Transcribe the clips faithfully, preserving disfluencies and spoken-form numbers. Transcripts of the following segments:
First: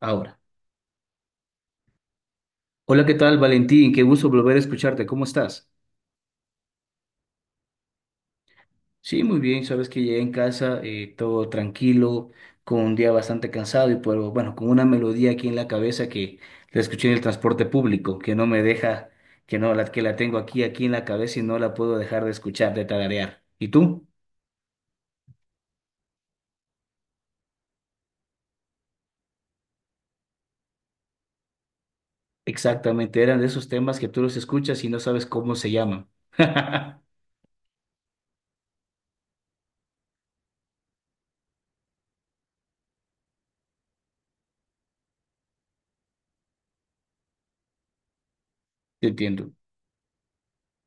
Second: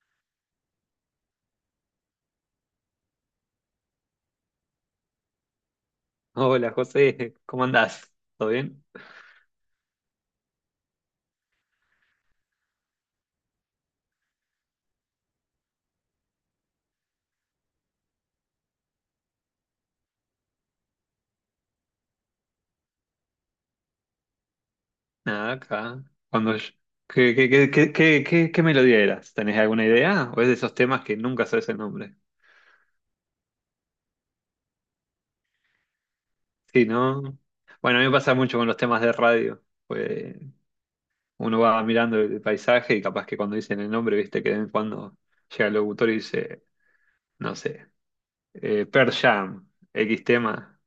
Ahora. Hola, ¿qué tal, Valentín? Qué gusto volver a escucharte. ¿Cómo estás? Hola José, ¿cómo andás? ¿Todo bien? Sí, muy bien. Sabes que llegué en casa, eh, todo tranquilo, con un día bastante cansado y pero bueno, con una melodía aquí en la cabeza que la escuché en el transporte público, que no me deja, que no, la, que la tengo aquí, aquí en la cabeza y no la puedo dejar de escuchar, de tararear. ¿Y tú? Nada, acá. Cuando yo- ¿Qué, qué, qué, qué, qué, qué- qué melodía eras? ¿Tenés alguna idea? ¿O es de esos temas que nunca sabes el nombre? Exactamente, eran de esos temas que tú los escuchas y no sabes cómo se llaman. Sí, ¿no? Bueno, a mí me pasa mucho con los temas de radio. Pues uno va mirando el paisaje y capaz que cuando dicen el nombre, viste que de vez en cuando llega el locutor y dice, no sé, eh, Te Pearl entiendo, Jam, X tema,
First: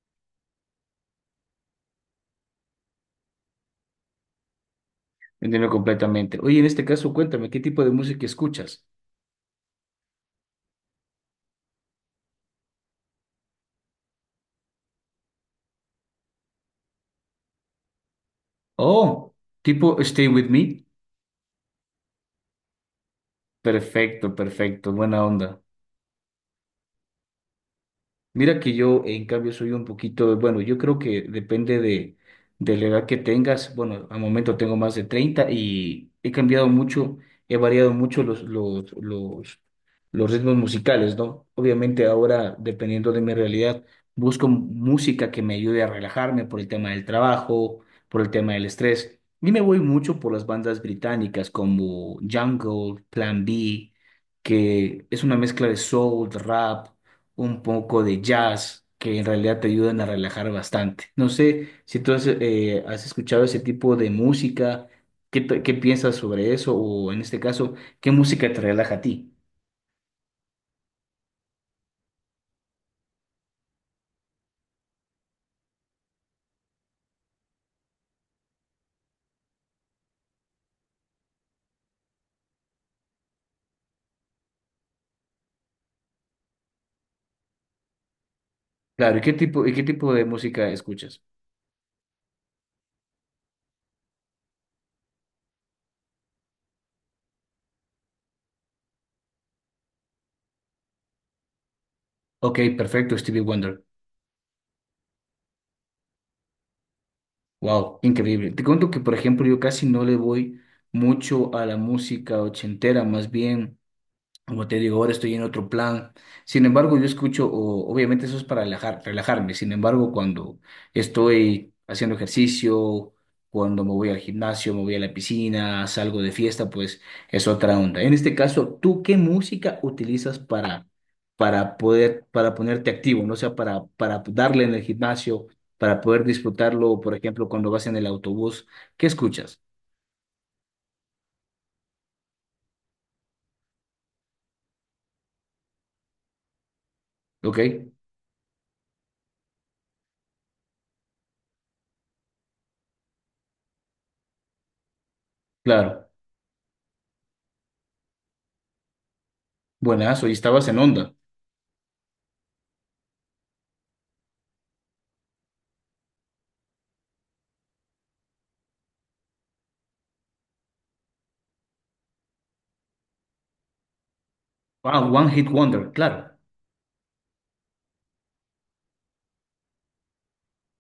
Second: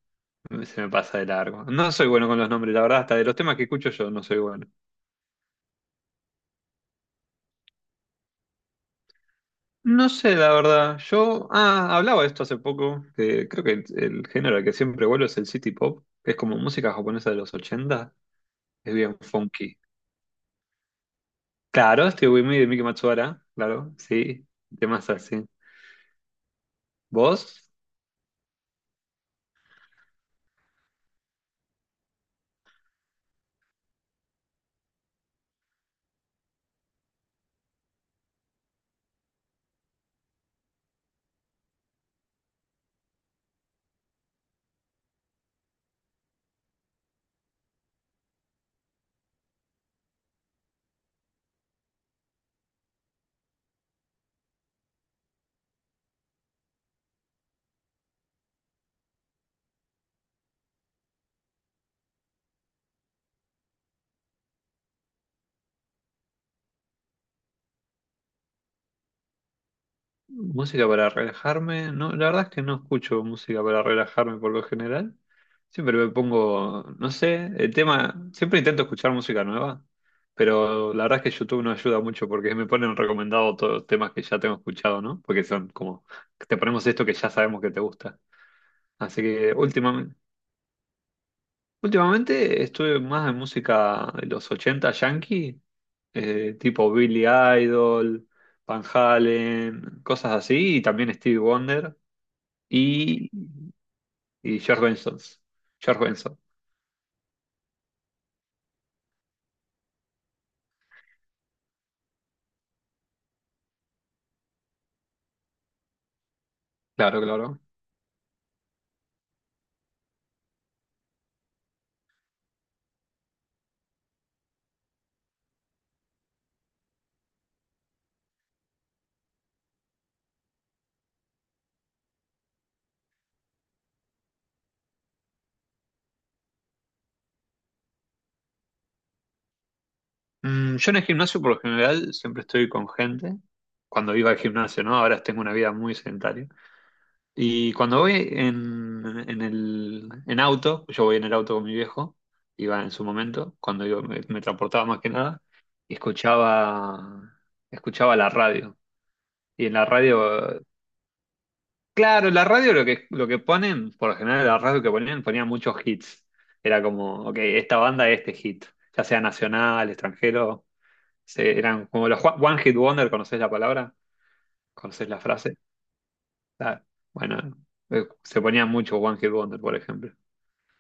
se me pasa de largo. No soy bueno con los nombres, la verdad, hasta de los temas que escucho yo no soy bueno. te entiendo completamente. Oye, en este caso, cuéntame, ¿qué tipo de música escuchas? No sé, la verdad. Yo ah, hablaba de esto hace poco, que creo que el género al que siempre vuelvo es el city pop, que es como música japonesa de los ochenta, es bien Oh, funky. tipo Stay With Me. Claro, Stevie Wonder de Miki Matsubara, claro, Perfecto, sí, perfecto, temas buena así. onda. ¿Vos? Mira que yo, en cambio, soy un poquito, bueno, yo creo que depende de, de la edad que tengas. Bueno, al momento tengo más de treinta y he cambiado mucho, he variado mucho los, los, los, los ritmos musicales, ¿no? Obviamente ahora, dependiendo de mi realidad, busco música que me ayude a relajarme por el tema del trabajo, por el tema del estrés. Y me voy mucho por las bandas británicas como Jungle, Plan B, que es una mezcla de soul, de rap un poco de jazz, que en realidad te ayudan a relajar bastante. No sé si tú has, eh, has escuchado ese tipo de música, ¿qué, te- qué piensas sobre eso? O en este caso, ¿qué música te relaja a ti? Música para relajarme. No, la verdad es que no escucho música para relajarme por lo general. Siempre me pongo, no sé, el tema, siempre intento escuchar música nueva, pero la verdad es que YouTube no ayuda mucho porque me ponen recomendado todos los temas que ya tengo escuchado, ¿no? Porque son como, te ponemos esto que ya sabemos que te gusta. Claro, ¿y Así qué que tipo, y qué tipo últimamente, de música escuchas? últimamente estuve más en música de los ochenta yankee, eh, tipo Billy Idol, Van Halen, cosas así, y también Stevie Wonder Ok, perfecto, y, Stevie Wonder. y George Benson. George Benson, Wow, increíble. Te cuento que, por ejemplo, yo casi no le voy mucho a la música ochentera, más bien. Como te digo, ahora estoy en otro plan. Sin embargo, yo claro, escucho, claro. o- obviamente eso es para relajar, relajarme. Sin embargo, cuando estoy haciendo ejercicio, cuando me voy al gimnasio, me voy a la piscina, salgo de fiesta, pues es otra onda. En este caso, ¿tú qué música utilizas para, para poder, para ponerte activo, ¿no? O sea, para, para darle en el gimnasio, para poder disfrutarlo, por ejemplo, cuando vas en el autobús, ¿qué escuchas? Mm, yo en el gimnasio por lo general siempre estoy con gente. Cuando iba al gimnasio, ¿no? Ahora tengo una vida muy sedentaria. ¿Ok? Y cuando voy en, en el en auto, yo voy en el auto con mi viejo, iba en su momento, cuando yo me, me transportaba más que nada, y Claro. escuchaba, escuchaba la radio. Y en la Buenas, hoy radio estabas en onda. claro, la radio lo que, lo que ponen, por lo general la radio que ponían, ponían muchos hits. Era como, ok, esta banda este hit, ya sea nacional, extranjero, se- eran como los one one hit wonder, ¿conocés la palabra? ¿Conocés Wow, la One Hit frase? Wonder, claro. Claro. Bueno, eh, se ponían mucho one hit wonder, por ejemplo.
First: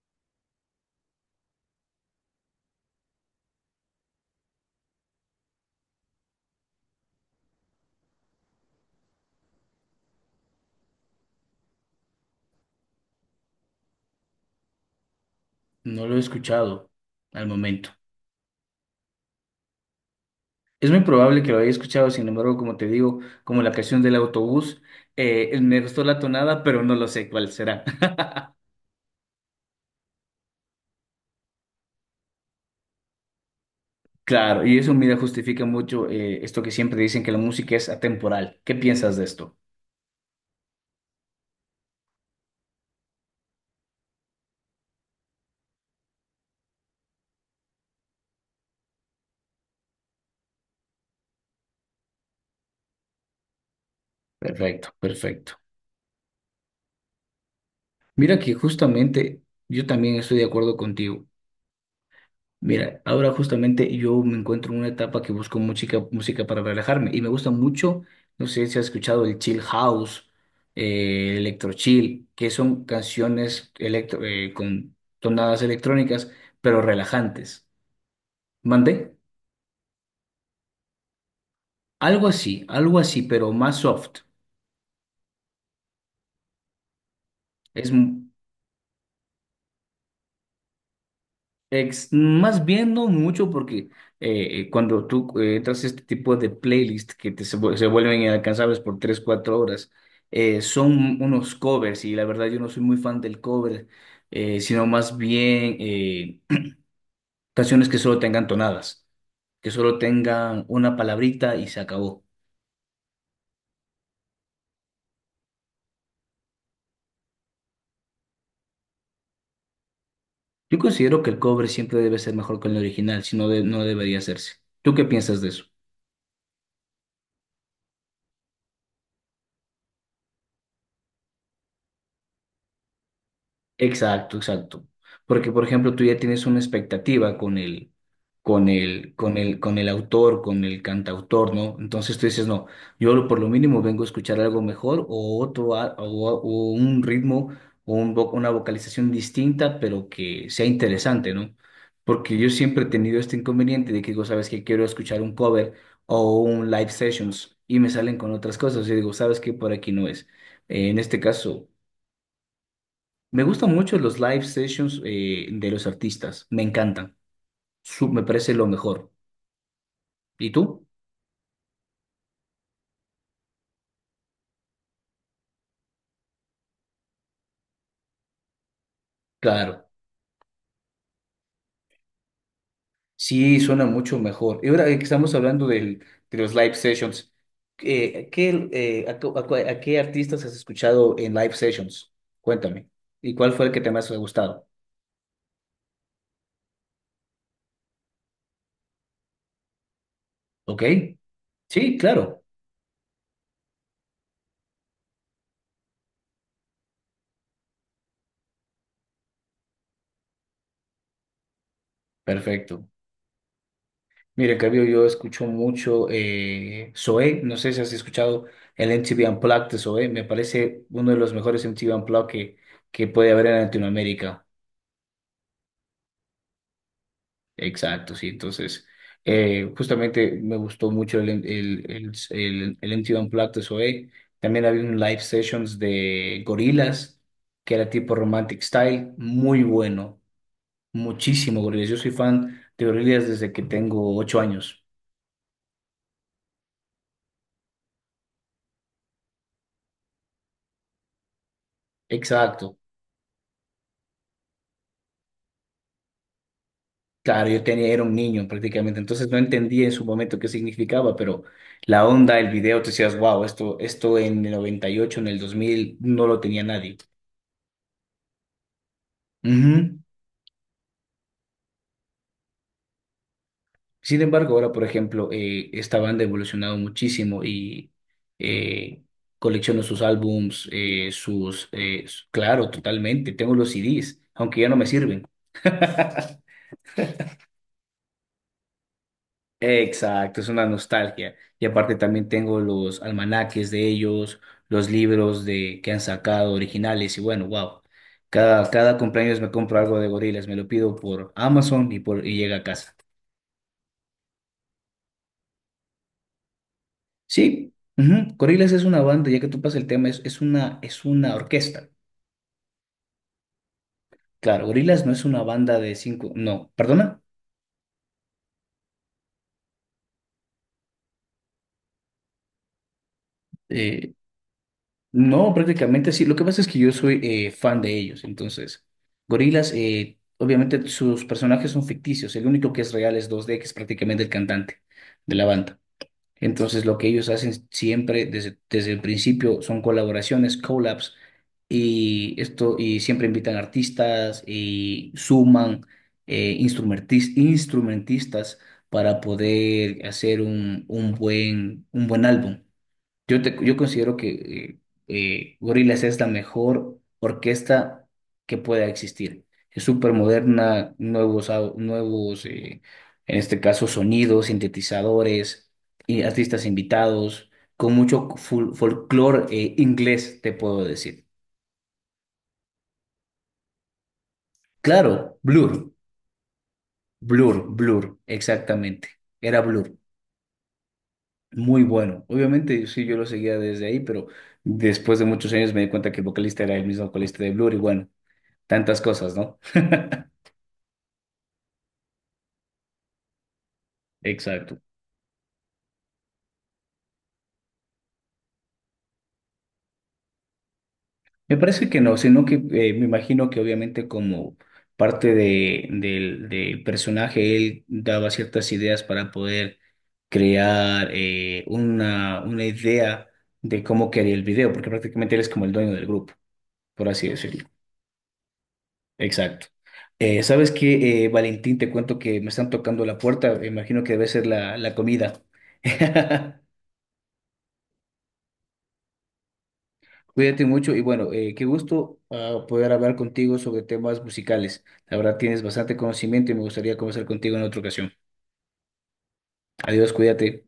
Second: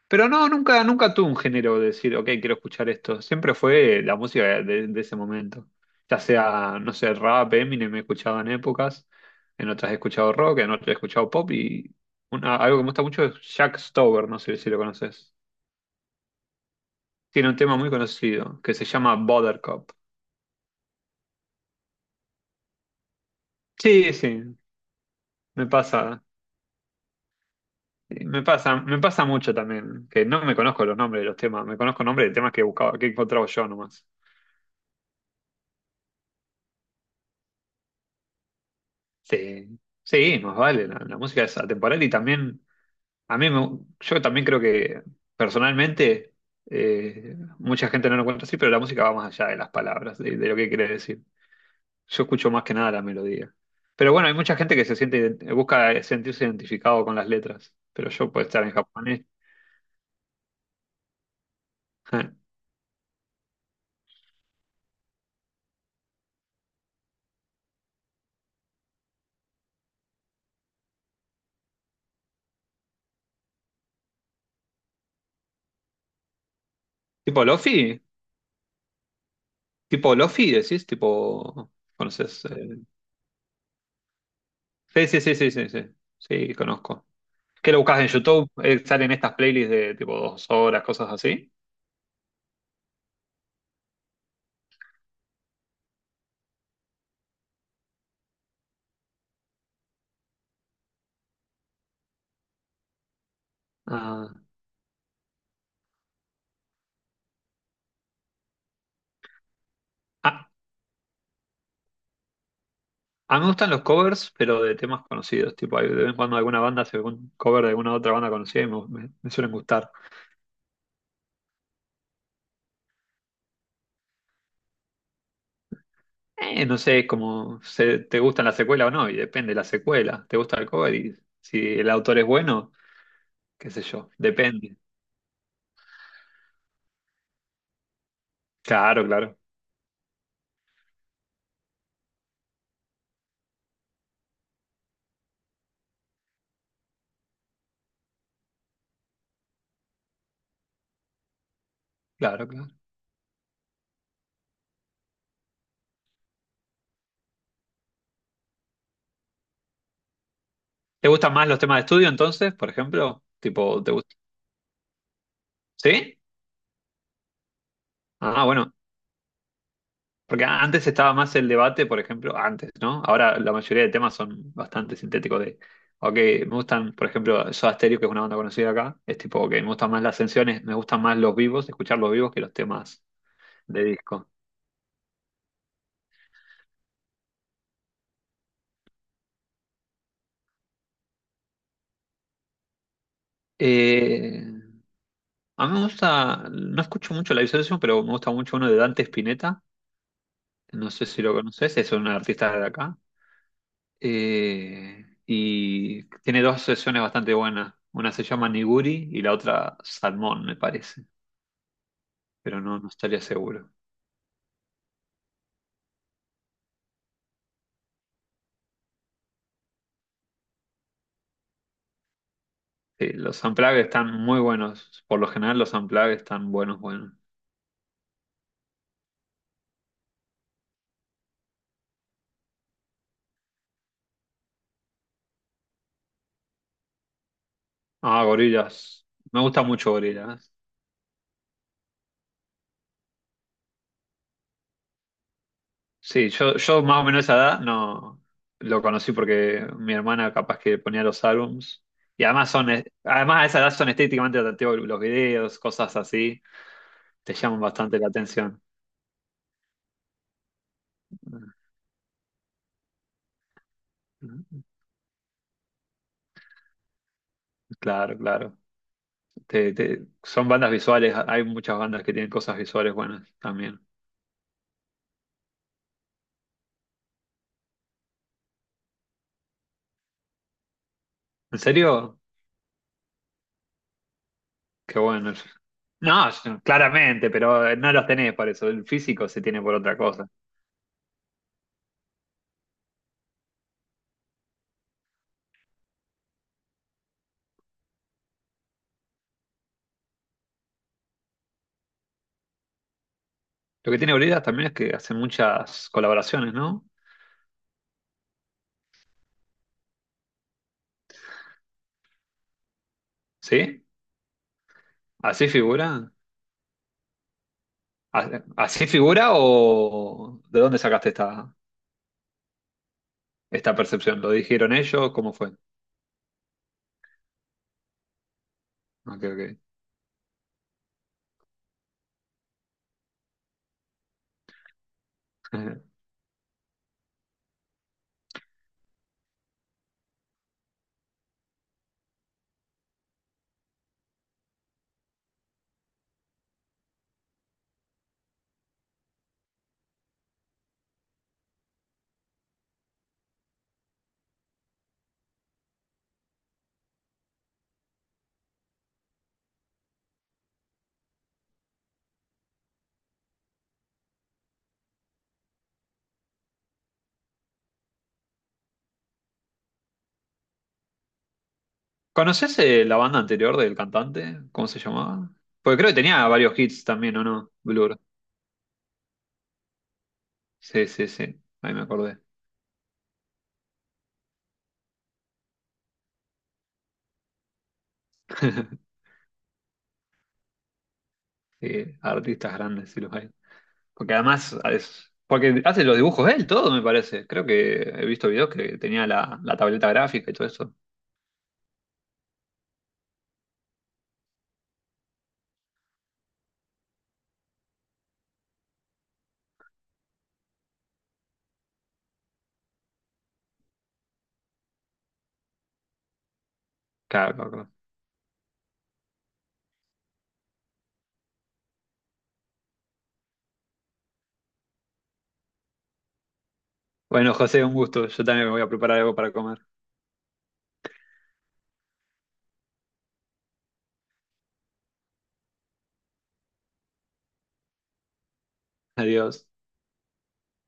Pero no, nunca, nunca tuve un género de decir, ok, quiero escuchar esto. Siempre fue la música de, de ese momento. Ya sea, no sé, rap, Eminem me escuchado en épocas, en otras he escuchado rock, en otras he escuchado pop y una- algo que me gusta mucho es Jack Stover, no sé si lo conoces. No lo he escuchado al Tiene un tema muy momento. conocido que se llama Buttercup. Es muy probable que lo haya escuchado, sin embargo, como te digo, como la canción Sí, del sí, autobús, eh, me me gustó la pasa. tonada, pero no lo sé cuál será. Me pasa, me pasa mucho también, que no me conozco los nombres de los temas, me conozco nombres de temas que buscaba, que encontraba yo nomás. Claro, y eso, mira, justifica mucho eh, esto que siempre dicen que la música es atemporal. ¿Qué piensas de esto? Sí, sí, más vale, la, la música es atemporal y también, a mí, me- yo también creo que personalmente, eh, mucha gente no lo encuentra así, pero la música va más allá de las palabras, de, de lo que quiere decir. Yo escucho más que nada la melodía. Pero bueno, hay mucha gente que Perfecto, se siente, perfecto. busca sentirse identificado con las letras, pero yo Mira puedo que estar en japonés. justamente yo también estoy de acuerdo contigo. Mira, ahora justamente yo me encuentro en una etapa que busco música, música para relajarme y me gusta mucho, no sé si has escuchado el chill house, eh, electro chill, que son canciones electro, eh, con tonadas electrónicas, pero ¿Tipo relajantes. Lofi? ¿Mandé? ¿Tipo Lofi decís? ¿Tipo, Algo conoces? así, eh? algo así, pero más soft. Sí, sí, sí, sí, sí, sí, sí, conozco. ¿Qué lo Es, buscas en YouTube? Eh, ¿Salen estas playlists de tipo dos horas, cosas así? Ex- más bien no mucho porque eh, eh, cuando tú eh, entras a este tipo de playlist que te, se, vu- se vuelven inalcanzables por tres cuatro horas, eh, son unos covers y la verdad yo no soy muy fan del cover, Ah, eh, sino más bien eh, canciones que solo tengan tonadas, que solo Ah, tengan una palabrita y se acabó. a mí me gustan los covers, pero de temas conocidos. Tipo, hay- de vez en cuando alguna banda hace un cover de alguna otra banda conocida y me, me- me suelen gustar. Yo considero que el cover siempre debe ser mejor que el original, si no, de- no debería hacerse. ¿Tú qué piensas de eso? Eh, no sé, cómo se, te gustan la secuela o no, y depende de la secuela. ¿Te gusta el cover? Y si el autor es bueno, qué sé yo, Exacto, depende. exacto. Porque, por ejemplo, tú ya tienes una expectativa con el, con Claro, el, claro, con el, con el autor, con el cantautor, ¿no? Entonces tú dices, no, yo lo- por lo mínimo vengo a escuchar algo mejor o otro, a- o, o un ritmo o un vo- una vocalización distinta, pero que sea interesante, ¿no? Porque claro, yo claro. siempre he tenido este inconveniente de que digo, sabes que quiero escuchar un cover o un live sessions y me salen con otras cosas y digo, sabes que por aquí no es. Eh, en ¿Te este gustan más los caso. temas de estudio entonces, por ejemplo? Me gustan Tipo, ¿te mucho gusta? los live sessions eh, de los ¿Sí? artistas, me encantan, Su- me Ah, parece lo bueno. mejor. Porque ¿Y tú? antes estaba más el debate, por ejemplo, antes, ¿no? Ahora la mayoría de temas son bastante sintéticos de, ok, me gustan, por ejemplo, Soda Stereo, que es una banda conocida acá, es tipo, ok, me Claro, gustan más las canciones, me gustan más los vivos, escuchar los vivos que los temas sí, de suena mucho disco. mejor. Y ahora eh, que estamos hablando del- de los live sessions, eh, ¿qué, eh, a, cu- a cu- a qué artistas has escuchado en live sessions? Cuéntame. ¿Y cuál fue el que te más ha Eh, gustado? a mí me gusta, no escucho mucho la Session, pero me gusta mucho uno de Dante Spinetta, ¿Ok? no sé si lo conoces, es Sí, un claro. artista de acá. Eh, y tiene dos sesiones bastante buenas, una se llama Niguri y la otra Salmón, me parece, pero no, no Perfecto. estaría seguro. Mire, en cambio, yo escucho mucho eh, Zoé, no sé si has escuchado el M T V Unplugged de Zoé, me parece uno de los mejores M T V Unplugged que, que Sí, puede los haber en Unplugged están muy Latinoamérica. buenos. Por lo general los Unplugged están buenos, buenos. Exacto, sí, entonces, eh, justamente me gustó mucho el, el, el, el, el M T V Unplugged de Zoé. También había un live sessions de Gorillaz, que era tipo Ah, Romantic Gorillaz. Style, Me muy gusta mucho bueno, Gorillaz. muchísimo Gorillaz. Yo soy fan de Gorillaz desde que tengo ocho años. Sí, yo, yo más o menos esa edad no lo conocí porque mi hermana capaz que ponía los álbums. Y además son, Exacto. eh, además a esa edad son estéticamente atractivos los videos, cosas así, te Claro, llaman yo tenía, bastante era la un niño atención. prácticamente, entonces no entendía en su momento qué significaba, pero la onda, el video, te decías, wow, esto, esto en el noventa y ocho, en el dos mil, no lo tenía nadie. Claro, claro. Te- Ujú. te- son bandas visuales, hay muchas bandas que tienen cosas visuales buenas también. Sin embargo, ahora, por ejemplo, eh, esta banda ha evolucionado muchísimo y eh, colecciono sus álbums, eh, ¿En sus, eh, serio? s- claro, totalmente, tengo los C Ds, aunque ya no me Qué sirven. bueno. No, yo- claramente, pero eh, no los tenés para eso. El físico se tiene por otra cosa. Exacto, es una nostalgia. Y aparte también tengo los almanaques de ellos, los libros de que han sacado originales y bueno, wow. Cada, cada cumpleaños me compro algo de Gorillaz, me lo pido por Amazon y, por, y llega a casa. Lo que tiene Bridas también es que hace muchas colaboraciones, ¿no? Sí, ujú, Gorillaz es una banda, ya que tú pasas el tema, es, es una, es una orquesta. ¿Sí? Claro, Gorillaz no es una ¿Así banda de figura? cinco, no, perdona. ¿A- ¿Así figura o de dónde sacaste esta, esta percepción? ¿Lo dijeron ellos? ¿Cómo fue? No, prácticamente sí. Lo que pasa es que yo soy eh, fan de ellos. Entonces, Ok, ok. Gorilas, eh, obviamente sus personajes son ficticios. El único que es real es dos d que es prácticamente el cantante de la banda. Entonces, lo que ellos hacen siempre desde, desde el principio son colaboraciones, collabs, y esto, y siempre invitan artistas y suman eh, instrumentis- instrumentistas para poder hacer un, un buen, un buen álbum. Yo, te- yo considero que eh, eh, Gorillaz es la mejor orquesta que pueda existir. Es súper moderna, nuevos, au- nuevos eh, en este caso, sonidos, sintetizadores, y artistas invitados, con mucho fol- folclore eh, inglés, te puedo decir. ¿Conoces eh, la banda anterior del cantante? ¿Cómo se llamaba? Claro, Porque creo Blur, que tenía varios hits también, ¿o no? Blur, Blur. Blur, exactamente. Era Blur. Sí, sí, sí. Ahí me Muy acordé. bueno. Obviamente, sí, yo lo seguía desde ahí, pero después de muchos años me di cuenta que el vocalista era el mismo vocalista de Blur y bueno, tantas cosas, ¿no? Sí, artistas grandes, sí los hay. Porque además Exacto. es, porque hace los dibujos él, todo me parece. Creo que he visto videos que tenía la, la tableta gráfica y todo eso. Me parece que no, sino que eh, me imagino que obviamente como parte de, del, del personaje, él daba ciertas ideas para poder crear eh, una, una idea de cómo quería el video, porque prácticamente él es como el dueño del grupo, por así Claro, claro, decirlo. claro. Exacto. Eh, ¿sabes qué, eh, Valentín? Te cuento que me están tocando la puerta, me imagino que debe ser la, la comida. Bueno, José, un gusto. Yo también me voy a preparar algo para comer. Cuídate mucho y bueno, eh, qué gusto ah, poder hablar contigo sobre temas musicales. La verdad tienes bastante conocimiento y me gustaría conversar contigo en otra ocasión. Adiós. Adiós, cuídate.